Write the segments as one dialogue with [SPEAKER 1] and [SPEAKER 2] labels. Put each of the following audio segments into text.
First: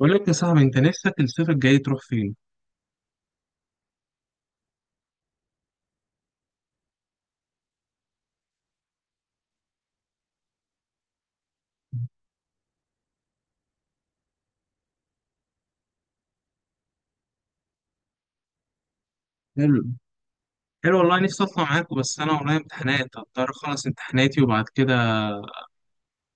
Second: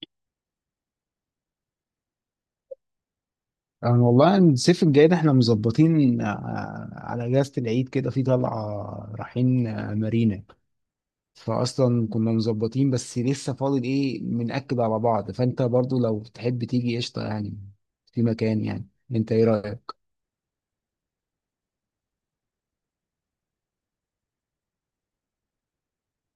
[SPEAKER 1] بقول لك يا صاحبي، انت نفسك الصيف الجاي تروح فين؟
[SPEAKER 2] أنا والله الصيف الجاي ده احنا مظبطين على اجازة العيد كده في طلعة رايحين مارينا فاصلا. كنا مظبطين بس لسه فاضل ايه، بنأكد على بعض، فانت برضو لو تحب تيجي قشطة يعني في مكان. يعني انت ايه
[SPEAKER 1] حلو.
[SPEAKER 2] رأيك؟
[SPEAKER 1] حلو والله، نفسي اطلع معاك بس انا ورايا امتحانات، هضطر اخلص امتحاناتي وبعد كده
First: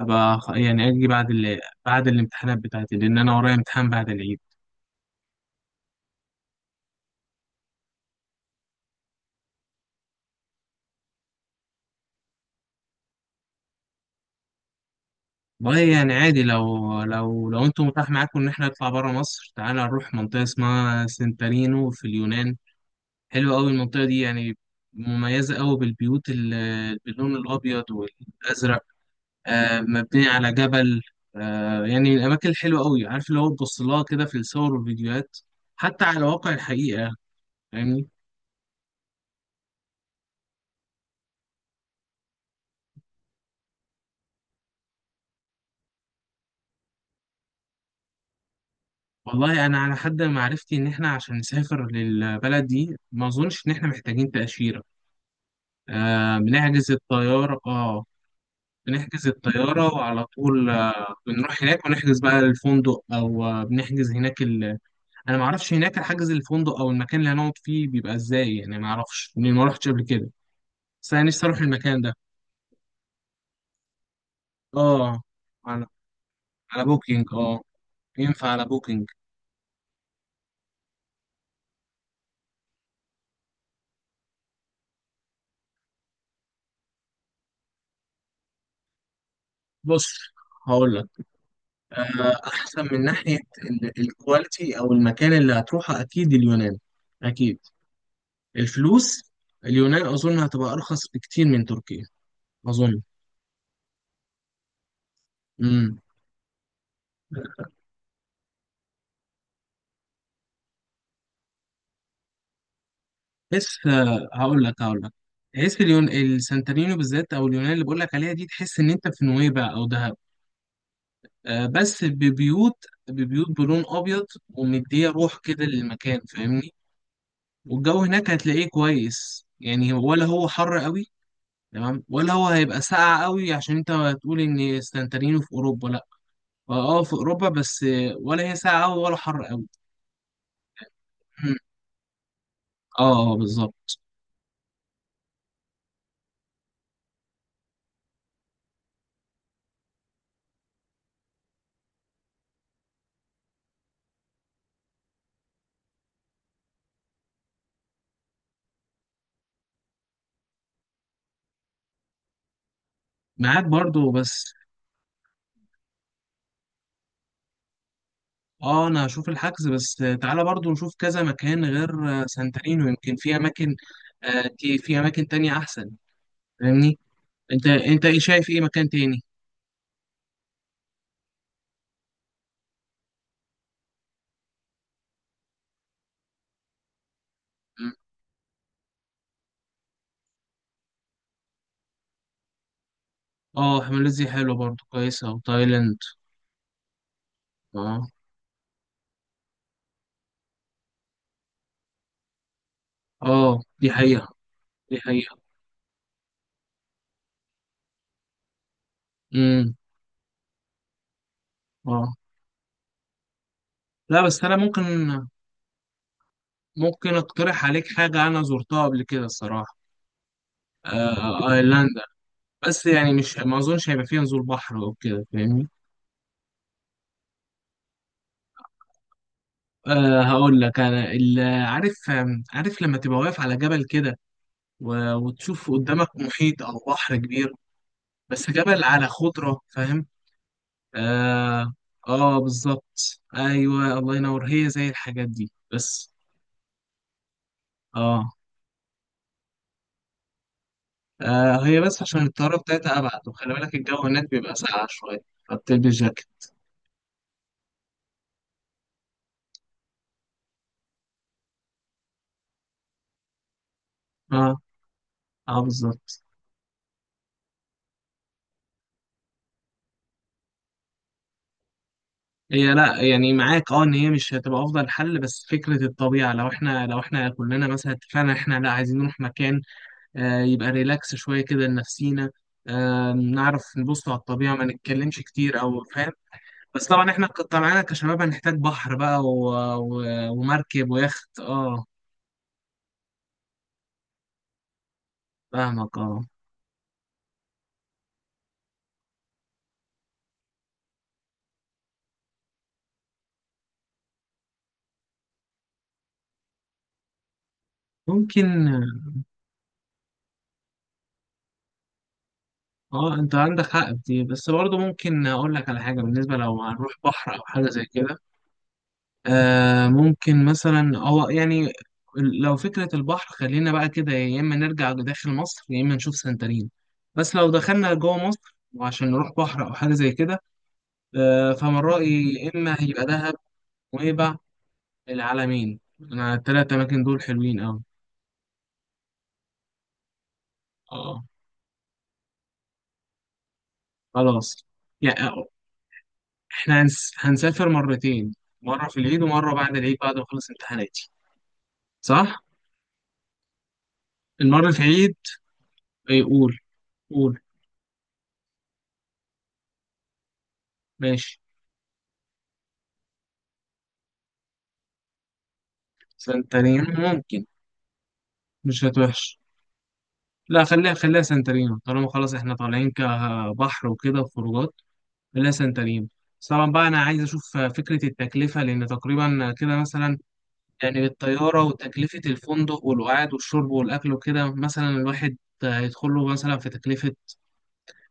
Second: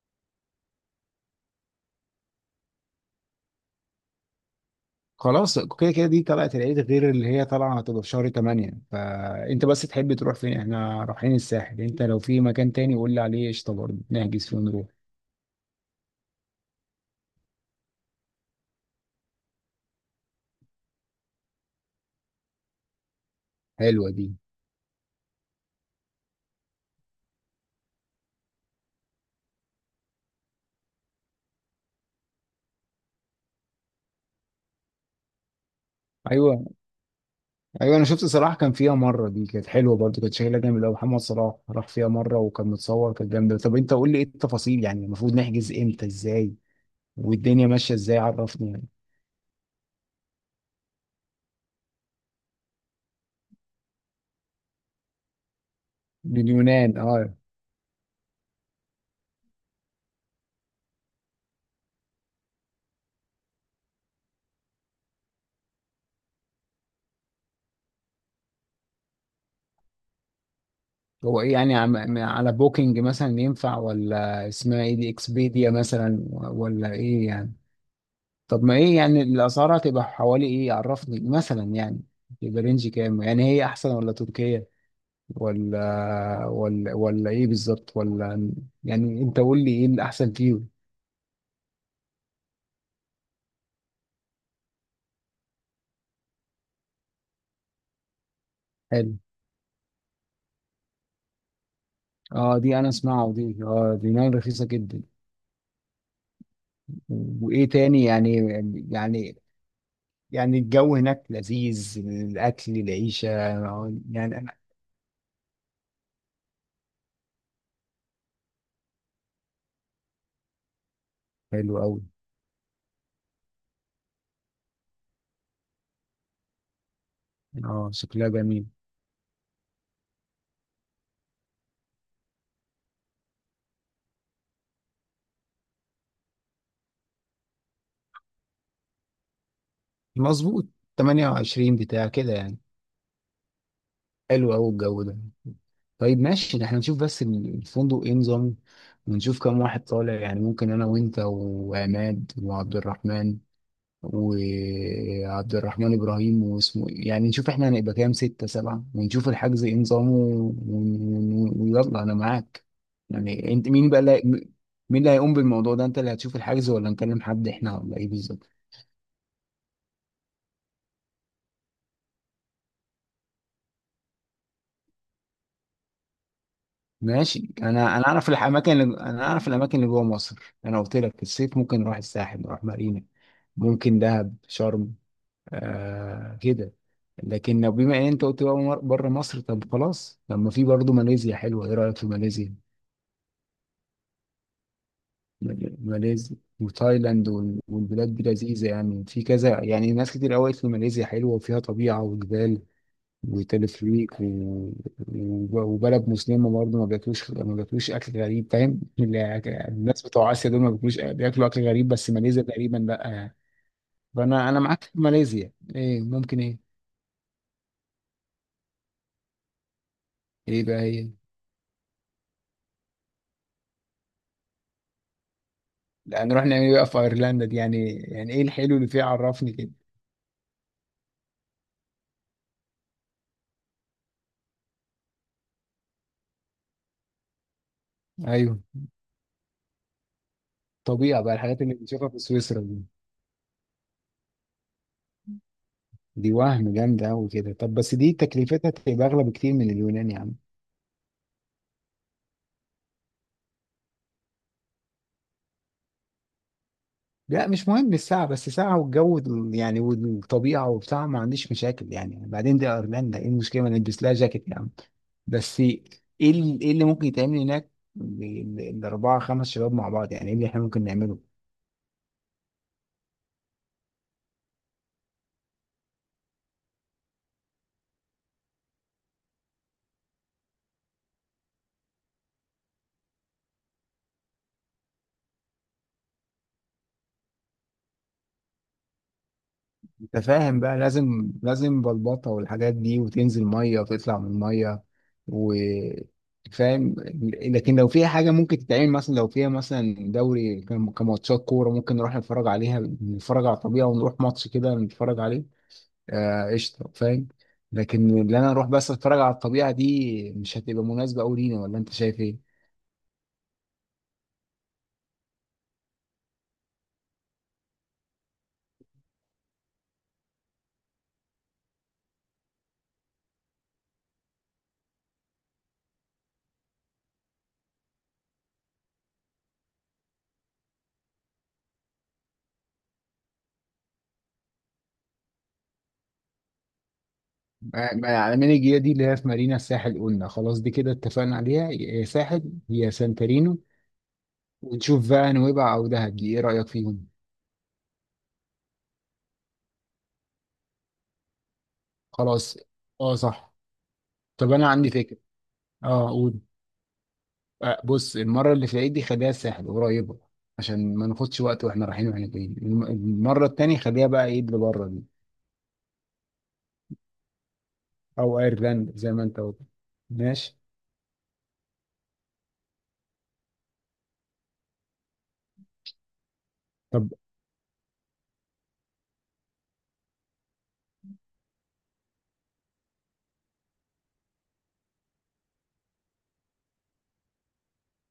[SPEAKER 1] ابقى اجي بعد بعد الامتحانات بتاعتي، لان انا ورايا امتحان بعد العيد.
[SPEAKER 2] خلاص، كده كده دي طلعة العيد غير اللي هي طالعة، هتبقى في شهر 8. فانت بس تحب تروح فين؟ احنا رايحين الساحل، انت لو في مكان تاني قول لي عليه قشطة، برضو نحجز فيه ونروح.
[SPEAKER 1] والله يعني عادي، لو انتم متاح معاكم ان احنا نطلع بره مصر، تعالى نروح منطقه اسمها سنتارينو في اليونان. حلوه قوي المنطقه
[SPEAKER 2] حلوة
[SPEAKER 1] دي
[SPEAKER 2] دي.
[SPEAKER 1] يعني، مميزه قوي بالبيوت باللون الابيض والازرق. مبنية على جبل. يعني الأماكن الحلوة أوي، عارف اللي هو تبص لها كده في الصور والفيديوهات، حتى على واقع
[SPEAKER 2] ايوه.
[SPEAKER 1] الحقيقة.
[SPEAKER 2] ايوه، انا
[SPEAKER 1] فاهمني؟
[SPEAKER 2] شفت صلاح كان فيها مره، دي كانت حلوه برضه، كانت شكلها جامد قوي. محمد صلاح راح فيها مره وكان متصور، كانت جامده. طب انت قول لي ايه التفاصيل، يعني المفروض نحجز امتى، ازاي والدنيا ماشيه ازاي، عرفني يعني.
[SPEAKER 1] والله أنا على حد معرفتي إن إحنا عشان نسافر للبلد دي ما أظنش إن إحنا محتاجين تأشيرة. بنحجز
[SPEAKER 2] لليونان، اه.
[SPEAKER 1] الطيارة. آه، بنحجز الطيارة وعلى طول بنروح هناك ونحجز بقى الفندق، أو بنحجز هناك أنا معرفش هناك حجز الفندق أو المكان اللي هنقعد فيه بيبقى إزاي، يعني معرفش، ما روحتش قبل كده. بس أنا
[SPEAKER 2] هو
[SPEAKER 1] نفسي
[SPEAKER 2] ايه
[SPEAKER 1] أروح
[SPEAKER 2] يعني،
[SPEAKER 1] المكان ده.
[SPEAKER 2] على بوكينج مثلا ينفع، ولا اسمها ايه دي،
[SPEAKER 1] اه.
[SPEAKER 2] اكسبيديا
[SPEAKER 1] على.
[SPEAKER 2] مثلا،
[SPEAKER 1] على
[SPEAKER 2] ولا ايه
[SPEAKER 1] بوكينج
[SPEAKER 2] يعني؟
[SPEAKER 1] اه. ينفع
[SPEAKER 2] طب
[SPEAKER 1] على
[SPEAKER 2] ما ايه
[SPEAKER 1] بوكينج.
[SPEAKER 2] يعني الاسعار هتبقى حوالي ايه، عرفني مثلا يعني. يبقى رينج كام، يعني هي احسن ولا تركيا، ولا ولا ايه بالظبط، ولا؟ يعني انت قول لي ايه
[SPEAKER 1] بص،
[SPEAKER 2] الاحسن فيه.
[SPEAKER 1] هقول لك. احسن من ناحيه الكواليتي او المكان اللي هتروحه، اكيد اليونان. اكيد.
[SPEAKER 2] حلو.
[SPEAKER 1] الفلوس. اليونان اظن هتبقى ارخص بكتير من تركيا.
[SPEAKER 2] اه دي انا
[SPEAKER 1] اظن.
[SPEAKER 2] اسمعها، ودي اه دي نار، رخيصه جدا.
[SPEAKER 1] امم
[SPEAKER 2] وايه تاني يعني، يعني يعني الجو هناك لذيذ، الاكل، العيشه،
[SPEAKER 1] بس
[SPEAKER 2] يعني انا.
[SPEAKER 1] هقول لك، تحس اليون السانتورينو بالذات، او اليونان اللي بقول لك عليها دي، تحس ان انت في نويبع او دهب.
[SPEAKER 2] حلو قوي.
[SPEAKER 1] بس ببيوت، ببيوت بلون ابيض، ومديه روح كده للمكان. فاهمني؟
[SPEAKER 2] اه
[SPEAKER 1] والجو
[SPEAKER 2] شكلها
[SPEAKER 1] هناك
[SPEAKER 2] جميل.
[SPEAKER 1] هتلاقيه كويس يعني، ولا هو حر قوي؟ تمام، ولا هو هيبقى ساقع قوي؟ عشان انت هتقول ان سانتارينو في اوروبا، لا اه في اوروبا، بس ولا هي ساقعه قوي ولا حر قوي.
[SPEAKER 2] مظبوط، 28 بتاع كده يعني.
[SPEAKER 1] اه اه، بالظبط.
[SPEAKER 2] حلو قوي الجو ده. طيب ماشي، احنا نشوف بس الفندق ايه نظام ونشوف كم واحد طالع. يعني ممكن انا وانت وعماد وعبد الرحمن، وعبد الرحمن ابراهيم واسمه إيه، يعني نشوف احنا هنبقى كام، ستة سبعة، ونشوف الحجز ايه نظامه ويلا انا معاك. يعني
[SPEAKER 1] معاك
[SPEAKER 2] انت مين بقى
[SPEAKER 1] برضو بس.
[SPEAKER 2] مين اللي هيقوم بالموضوع ده، انت اللي هتشوف الحجز ولا نكلم حد احنا، ولا ايه بالظبط؟
[SPEAKER 1] اه انا هشوف الحجز، بس تعالى برضو نشوف كذا مكان غير سانتارينو، يمكن في اماكن في اماكن تانية احسن. فاهمني؟
[SPEAKER 2] ماشي.
[SPEAKER 1] انت
[SPEAKER 2] انا
[SPEAKER 1] انت
[SPEAKER 2] انا
[SPEAKER 1] ايه
[SPEAKER 2] اعرف
[SPEAKER 1] شايف، ايه
[SPEAKER 2] الاماكن، اللي
[SPEAKER 1] مكان
[SPEAKER 2] انا
[SPEAKER 1] تاني؟
[SPEAKER 2] اعرف الاماكن اللي جوه مصر، انا قلت لك في الصيف ممكن نروح الساحل، نروح مارينا، ممكن دهب، شرم، آه كده. لكن لو
[SPEAKER 1] مم.
[SPEAKER 2] بما ان انت قلت بقى بره مصر، طب خلاص، طب ما في برضه ماليزيا حلوه، ايه رايك في ماليزيا؟
[SPEAKER 1] اه، ماليزيا حلوة برضو، كويسة، وتايلاند.
[SPEAKER 2] ماليزيا وتايلاند
[SPEAKER 1] اه.
[SPEAKER 2] والبلاد دي لذيذه يعني، في كذا، يعني ناس كتير قوي قالت لي ماليزيا حلوه وفيها طبيعه وجبال
[SPEAKER 1] اه
[SPEAKER 2] ويتلف
[SPEAKER 1] دي
[SPEAKER 2] ليك و...
[SPEAKER 1] حقيقة. دي حقيقة.
[SPEAKER 2] وبلد مسلمة برضه، ما بياكلوش أكل غريب، فاهم؟
[SPEAKER 1] امم.
[SPEAKER 2] الناس بتوع آسيا دول ما بياكلوش، بياكلوا أكل غريب، بس
[SPEAKER 1] اه
[SPEAKER 2] ماليزيا تقريبا لأ يعني.
[SPEAKER 1] لا، بس
[SPEAKER 2] فأنا
[SPEAKER 1] انا
[SPEAKER 2] أنا
[SPEAKER 1] ممكن
[SPEAKER 2] معاك في ماليزيا. إيه ممكن إيه؟
[SPEAKER 1] ممكن اقترح عليك حاجه انا زرتها قبل كده الصراحه.
[SPEAKER 2] إيه بقى هي؟
[SPEAKER 1] آه، ايرلندا. بس يعني مش، ما اظنش هيبقى فيها نزول بحر او كده. فاهمني؟
[SPEAKER 2] لا نروح نعمل إيه بقى في أيرلندا دي؟ يعني يعني إيه الحلو اللي فيها، عرفني كده.
[SPEAKER 1] آه هقول لك عارف، عارف لما تبقى واقف على جبل كده وتشوف قدامك محيط او بحر كبير، بس
[SPEAKER 2] أيوه.
[SPEAKER 1] جبل على خضره. فاهم؟
[SPEAKER 2] طبيعة بقى، الحاجات
[SPEAKER 1] اه
[SPEAKER 2] اللي بنشوفها في
[SPEAKER 1] اه
[SPEAKER 2] سويسرا دي
[SPEAKER 1] بالظبط، ايوه الله ينور، هي زي الحاجات دي بس.
[SPEAKER 2] دي وهم جامدة أوي كده. طب بس دي
[SPEAKER 1] اه.
[SPEAKER 2] تكلفتها تبقى أغلى بكتير من اليونان يا عم.
[SPEAKER 1] آه هي بس عشان الطيارة بتاعتها أبعد، وخلي بالك الجو هناك بيبقى ساقع شوية، فبتلبس جاكيت.
[SPEAKER 2] لا مش مهم الساعة، بس ساعة والجو يعني والطبيعة وبتاع، ما عنديش مشاكل يعني. بعدين دي أيرلندا، إيه المشكلة ما نلبس لها جاكيت
[SPEAKER 1] اه.
[SPEAKER 2] يعني؟ بس
[SPEAKER 1] اه
[SPEAKER 2] إيه
[SPEAKER 1] بالظبط.
[SPEAKER 2] إيه اللي ممكن يتعمل هناك، الأربعة خمس شباب مع بعض، يعني إيه اللي إحنا ممكن نعمله؟
[SPEAKER 1] هي لا يعني معاك اه، ان هي مش هتبقى افضل حل، بس فكره الطبيعه لو احنا، كلنا مثلا اتفقنا احنا لا، عايزين نروح مكان، يبقى ريلاكس شويه كده لنفسينا، نعرف نبص على الطبيعه، ما نتكلمش كتير او فاهم. بس طبعا احنا طبعا كشباب هنحتاج بحر بقى و...
[SPEAKER 2] أنت فاهم بقى،
[SPEAKER 1] ومركب
[SPEAKER 2] لازم
[SPEAKER 1] ويخت،
[SPEAKER 2] لازم
[SPEAKER 1] اه.
[SPEAKER 2] بلبطة والحاجات دي، وتنزل مية وتطلع من المية، و
[SPEAKER 1] فاهمك اه.
[SPEAKER 2] فاهم. لكن لو فيها حاجة ممكن تتعمل مثلا، لو فيها مثلا دوري كماتشات كورة، ممكن نروح نتفرج عليها، نتفرج على الطبيعة، ونروح ماتش كده نتفرج عليه، قشطه، فاهم. لكن اللي انا اروح
[SPEAKER 1] ممكن.
[SPEAKER 2] بس اتفرج على الطبيعه دي، مش هتبقى مناسبه قوي لينا، ولا انت شايف ايه؟
[SPEAKER 1] اه انت عندك حق في دي، بس برضه ممكن اقول لك على حاجه بالنسبه لو هنروح بحر او حاجه زي كده. ممكن مثلا هو يعني، لو فكره البحر خلينا بقى كده، يا اما نرجع داخل مصر يا اما نشوف سنترين. بس لو دخلنا جوه مصر وعشان نروح بحر او حاجه زي كده، فمن رايي يا اما هيبقى دهب ونويبع العلمين، انا التلات اماكن دول حلوين قوي.
[SPEAKER 2] يعني من الجيه دي اللي هي في مارينا الساحل، قلنا خلاص دي كده
[SPEAKER 1] اه.
[SPEAKER 2] اتفقنا عليها، يا ساحل يا سانتارينو.
[SPEAKER 1] خلاص.
[SPEAKER 2] ونشوف
[SPEAKER 1] يعني
[SPEAKER 2] بقى نويبع او دهب، دي ايه رايك
[SPEAKER 1] احنا
[SPEAKER 2] فيهم؟
[SPEAKER 1] هنسافر مرتين، مره في العيد ومره بعد العيد بعد ما اخلص امتحاناتي. صح؟
[SPEAKER 2] خلاص. اه صح. طب انا
[SPEAKER 1] المرة في
[SPEAKER 2] عندي
[SPEAKER 1] عيد.
[SPEAKER 2] فكره. اه
[SPEAKER 1] إيه،
[SPEAKER 2] قول.
[SPEAKER 1] قول. قول.
[SPEAKER 2] آه بص، المره اللي في العيد دي خليها الساحل قريبه، عشان ما
[SPEAKER 1] ماشي.
[SPEAKER 2] ناخدش وقت واحنا رايحين واحنا جايين. المره التانيه خليها بقى ايه اللي بره دي،
[SPEAKER 1] سانتارينو. ممكن.
[SPEAKER 2] او
[SPEAKER 1] مش
[SPEAKER 2] ايرلاند زي ما
[SPEAKER 1] هتوحش.
[SPEAKER 2] انت قلت. ماشي.
[SPEAKER 1] لا خليها، خليها سانتارينو، طالما خلاص احنا طالعين كبحر وكده وخروجات، خليها سانتارينو. بس طبعا بقى انا
[SPEAKER 2] طب
[SPEAKER 1] عايز اشوف فكرة التكلفة، لان تقريبا كده مثلا، يعني بالطيارة وتكلفة الفندق والقعد والشرب والاكل وكده، مثلا الواحد هيدخل له مثلا في تكلفة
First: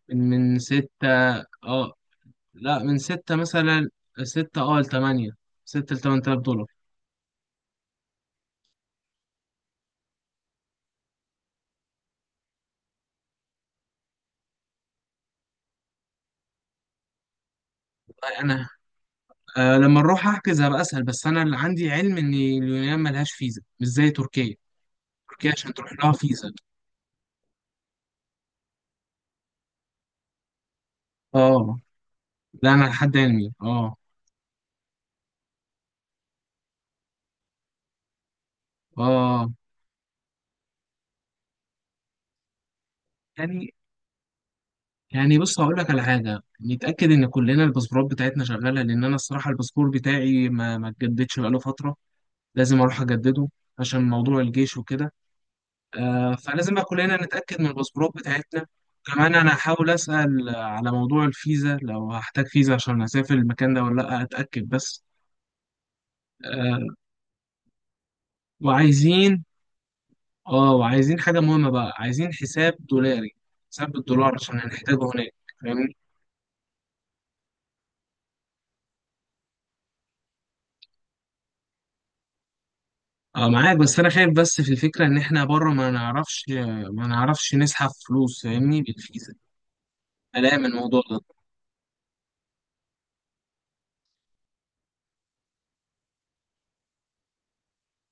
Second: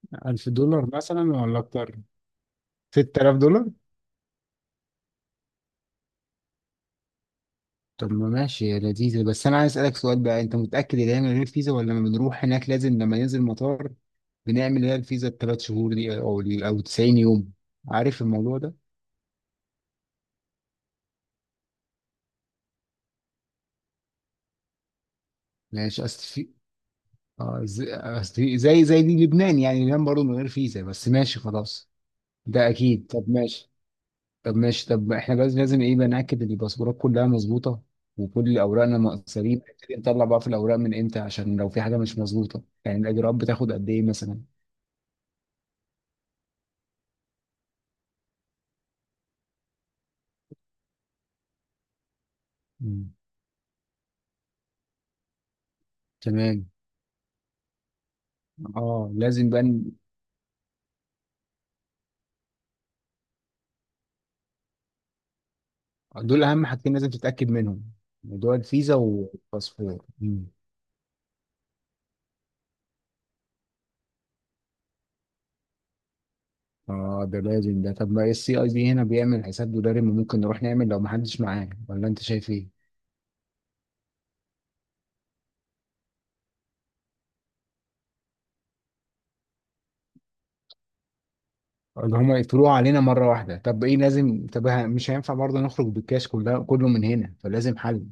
[SPEAKER 1] من
[SPEAKER 2] ألف
[SPEAKER 1] من
[SPEAKER 2] دولار
[SPEAKER 1] ستة.
[SPEAKER 2] مثلا ولا
[SPEAKER 1] اه
[SPEAKER 2] أكتر؟
[SPEAKER 1] لا من
[SPEAKER 2] ستة آلاف
[SPEAKER 1] ستة
[SPEAKER 2] دولار؟
[SPEAKER 1] مثلا، ستة اه لتمانية، ستة لتمن تلاف دولار.
[SPEAKER 2] طب ما ماشي يا لذيذة، بس أنا عايز أسألك سؤال بقى، أنت متأكد إن هي من غير فيزا، ولا لما بنروح هناك لازم لما ننزل المطار بنعمل اللي هي الفيزا التلات شهور دي، أو 90 يوم، عارف الموضوع
[SPEAKER 1] انا،
[SPEAKER 2] ده؟
[SPEAKER 1] أه لما نروح احجز هبقى اسال، بس انا اللي عندي علم ان اليونان ملهاش فيزا مش زي تركيا. تركيا عشان تروح
[SPEAKER 2] ماشي
[SPEAKER 1] لها
[SPEAKER 2] أصل في
[SPEAKER 1] فيزا.
[SPEAKER 2] آه، زي أصل زي دي لبنان، يعني لبنان برضه من غير فيزا، بس ماشي
[SPEAKER 1] اه.
[SPEAKER 2] خلاص. ده
[SPEAKER 1] لا انا
[SPEAKER 2] أكيد،
[SPEAKER 1] لحد
[SPEAKER 2] طب
[SPEAKER 1] علمي
[SPEAKER 2] ماشي.
[SPEAKER 1] اه.
[SPEAKER 2] طب احنا بس لازم ايه بقى، ناكد ان الباسبورات كلها مظبوطه، وكل اوراقنا
[SPEAKER 1] اه
[SPEAKER 2] مقصرين نبتدي نطلع بقى في الاوراق من امتى، عشان لو في حاجه مش مظبوطه، يعني الاجراءات بتاخد
[SPEAKER 1] يعني.
[SPEAKER 2] قد ايه مثلا؟
[SPEAKER 1] يعني بص هقول لك على حاجه. نتاكد ان كلنا الباسبورات بتاعتنا شغاله، لان انا الصراحه الباسبور بتاعي ما اتجددش بقاله فتره. لازم اروح
[SPEAKER 2] مم.
[SPEAKER 1] اجدده عشان موضوع الجيش وكده.
[SPEAKER 2] تمام.
[SPEAKER 1] فلازم بقى كلنا نتاكد من الباسبورات بتاعتنا.
[SPEAKER 2] اه
[SPEAKER 1] كمان
[SPEAKER 2] لازم
[SPEAKER 1] انا
[SPEAKER 2] بقى
[SPEAKER 1] هحاول اسال على موضوع الفيزا لو هحتاج فيزا عشان اسافر المكان ده ولا لا، اتاكد بس.
[SPEAKER 2] دول اهم حاجتين
[SPEAKER 1] آه.
[SPEAKER 2] لازم تتاكد منهم، موضوع الفيزا
[SPEAKER 1] وعايزين،
[SPEAKER 2] والباسبور. مم.
[SPEAKER 1] اه وعايزين حاجة مهمة بقى، عايزين حساب دولاري، حساب بالدولار عشان هنحتاجه هناك. فاهمني؟
[SPEAKER 2] اه ده لازم ده. طب ما السي اي بي هنا بيعمل حساب دولاري، ما ممكن نروح نعمل لو ما حدش معاه، ولا انت شايف ايه
[SPEAKER 1] اه معاك، بس انا خايف بس في الفكرة ان احنا بره ما نعرفش، ما نعرفش نسحب فلوس. فاهمني؟ بالفيزا. قلقان من الموضوع ده.
[SPEAKER 2] اللي هما يقفلوها علينا مره واحده؟ طب ايه لازم، طب مش هينفع برضه نخرج بالكاش كلها، كله من هنا، فلازم حل.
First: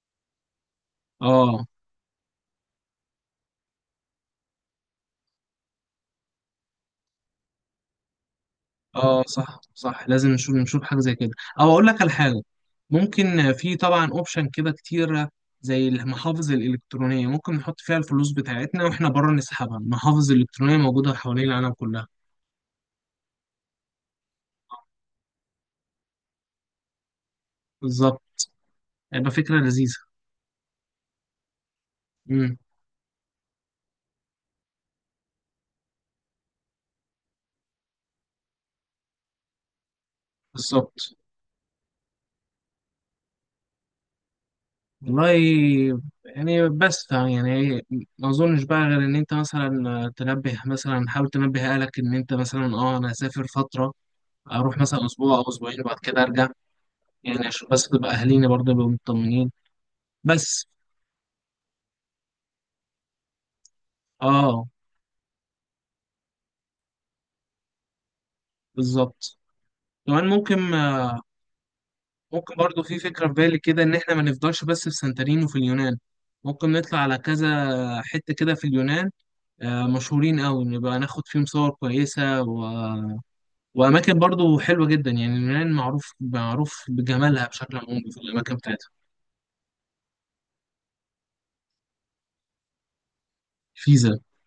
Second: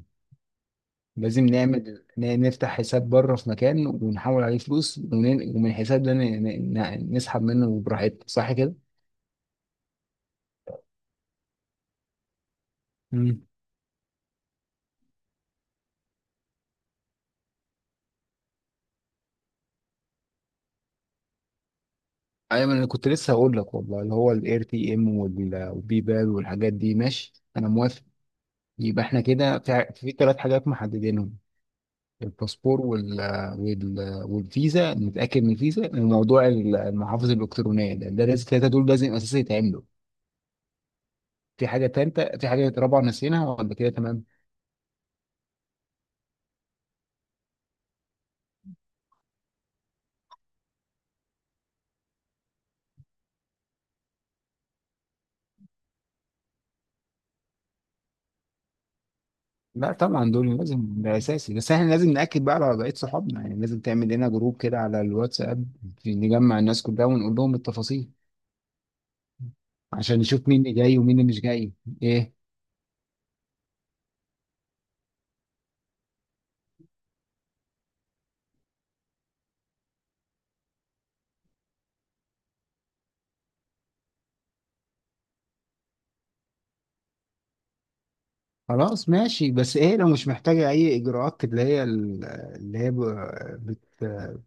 [SPEAKER 2] لازم
[SPEAKER 1] اه
[SPEAKER 2] نعمل نفتح حساب بره في مكان، ونحول عليه فلوس، ومن الحساب ده نسحب منه براحتنا، صح كده؟
[SPEAKER 1] اه صح، صح لازم نشوف، نشوف حاجة زي كده. او اقول لك على حاجة،
[SPEAKER 2] مم.
[SPEAKER 1] ممكن في طبعا اوبشن كده كتير، زي المحافظ الالكترونية ممكن نحط فيها الفلوس بتاعتنا واحنا بره نسحبها، المحافظ الالكترونية موجودة حوالين العالم كلها.
[SPEAKER 2] ايوه، ما انا كنت لسه هقول لك والله اللي هو الاير تي ام والبي بال والحاجات دي، ماشي انا موافق.
[SPEAKER 1] بالظبط.
[SPEAKER 2] يبقى احنا
[SPEAKER 1] هيبقى فكرة
[SPEAKER 2] كده
[SPEAKER 1] لذيذة.
[SPEAKER 2] في ثلاث حاجات محددينهم،
[SPEAKER 1] امم.
[SPEAKER 2] الباسبور وال والفيزا، نتاكد من الفيزا، وموضوع المحافظ الالكترونيه، ده لازم الثلاثه دول لازم اساسي يتعملوا.
[SPEAKER 1] بالظبط.
[SPEAKER 2] في حاجه ثالثه، في حاجه رابعه، نسيناها ولا كده تمام؟
[SPEAKER 1] والله يعني، بس يعني ما اظنش بقى غير ان انت مثلا تنبه، مثلا حاول تنبه اهلك ان انت مثلا، اه انا هسافر فتره، اروح مثلا اسبوع او اسبوعين وبعد كده ارجع، يعني عشان بس تبقى اهالينا برضه يبقوا مطمنين.
[SPEAKER 2] لا طبعا دول
[SPEAKER 1] بس.
[SPEAKER 2] لازم، ده اساسي، بس احنا لازم ناكد بقى على وضعيه صحابنا، يعني لازم تعمل لنا جروب
[SPEAKER 1] اه
[SPEAKER 2] كده على الواتساب، نجمع الناس كلها ونقول لهم التفاصيل،
[SPEAKER 1] بالظبط.
[SPEAKER 2] عشان
[SPEAKER 1] كمان
[SPEAKER 2] نشوف
[SPEAKER 1] ممكن،
[SPEAKER 2] مين اللي جاي ومين اللي مش جاي. ايه؟
[SPEAKER 1] ممكن برضه في فكره في بالي كده ان احنا ما نفضلش بس في سانتوريني وفي اليونان، ممكن نطلع على كذا حته كده في اليونان مشهورين قوي، نبقى ناخد فيهم صور كويسة وأماكن برضو حلوة جدا. يعني اليونان معروف، معروف بجمالها بشكل عمومي في الأماكن بتاعتها.
[SPEAKER 2] خلاص ماشي، بس ايه لو مش محتاجه اي اجراءات، اللي هي اللي هي
[SPEAKER 1] الفيزا.
[SPEAKER 2] بت-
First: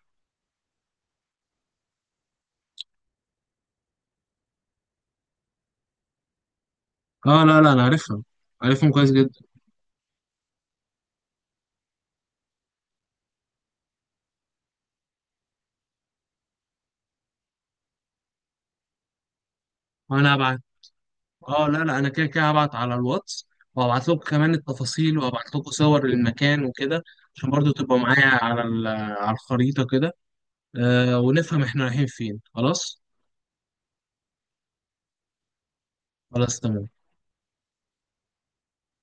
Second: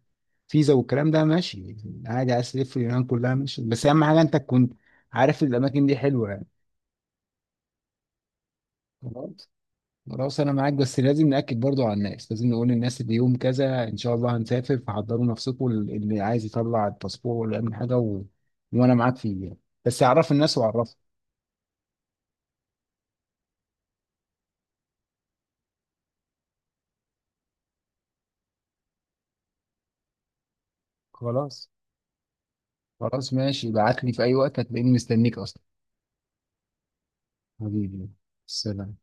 [SPEAKER 2] فيزا والكلام ده، ماشي عادي، عايز تلف اليونان كلها ماشي، بس اهم حاجه انت تكون عارف الاماكن دي حلوه يعني.
[SPEAKER 1] اه لا لا أنا عارفها، عارفهم كويس جدا.
[SPEAKER 2] خلاص. خلاص انا معاك، بس لازم ناكد برضو على الناس، لازم نقول للناس ان يوم كذا ان شاء الله هنسافر، فحضروا نفسكم اللي عايز يطلع الباسبور ولا يعمل حاجه و... وانا معاك فيه يعني. بس اعرف
[SPEAKER 1] أنا
[SPEAKER 2] الناس
[SPEAKER 1] هبعت.
[SPEAKER 2] واعرفها.
[SPEAKER 1] اه لا لا، أنا كده كده هبعت على الواتس، وهبعت لكم كمان التفاصيل، وهبعت لكم صور للمكان وكده، عشان برضو تبقى معايا على على الخريطة كده. آه ونفهم
[SPEAKER 2] خلاص.
[SPEAKER 1] احنا رايحين فين. خلاص.
[SPEAKER 2] خلاص ماشي، ابعت لي في اي وقت هتلاقيني مستنيك اصلا.
[SPEAKER 1] خلاص. تمام.
[SPEAKER 2] حبيبي، سلام.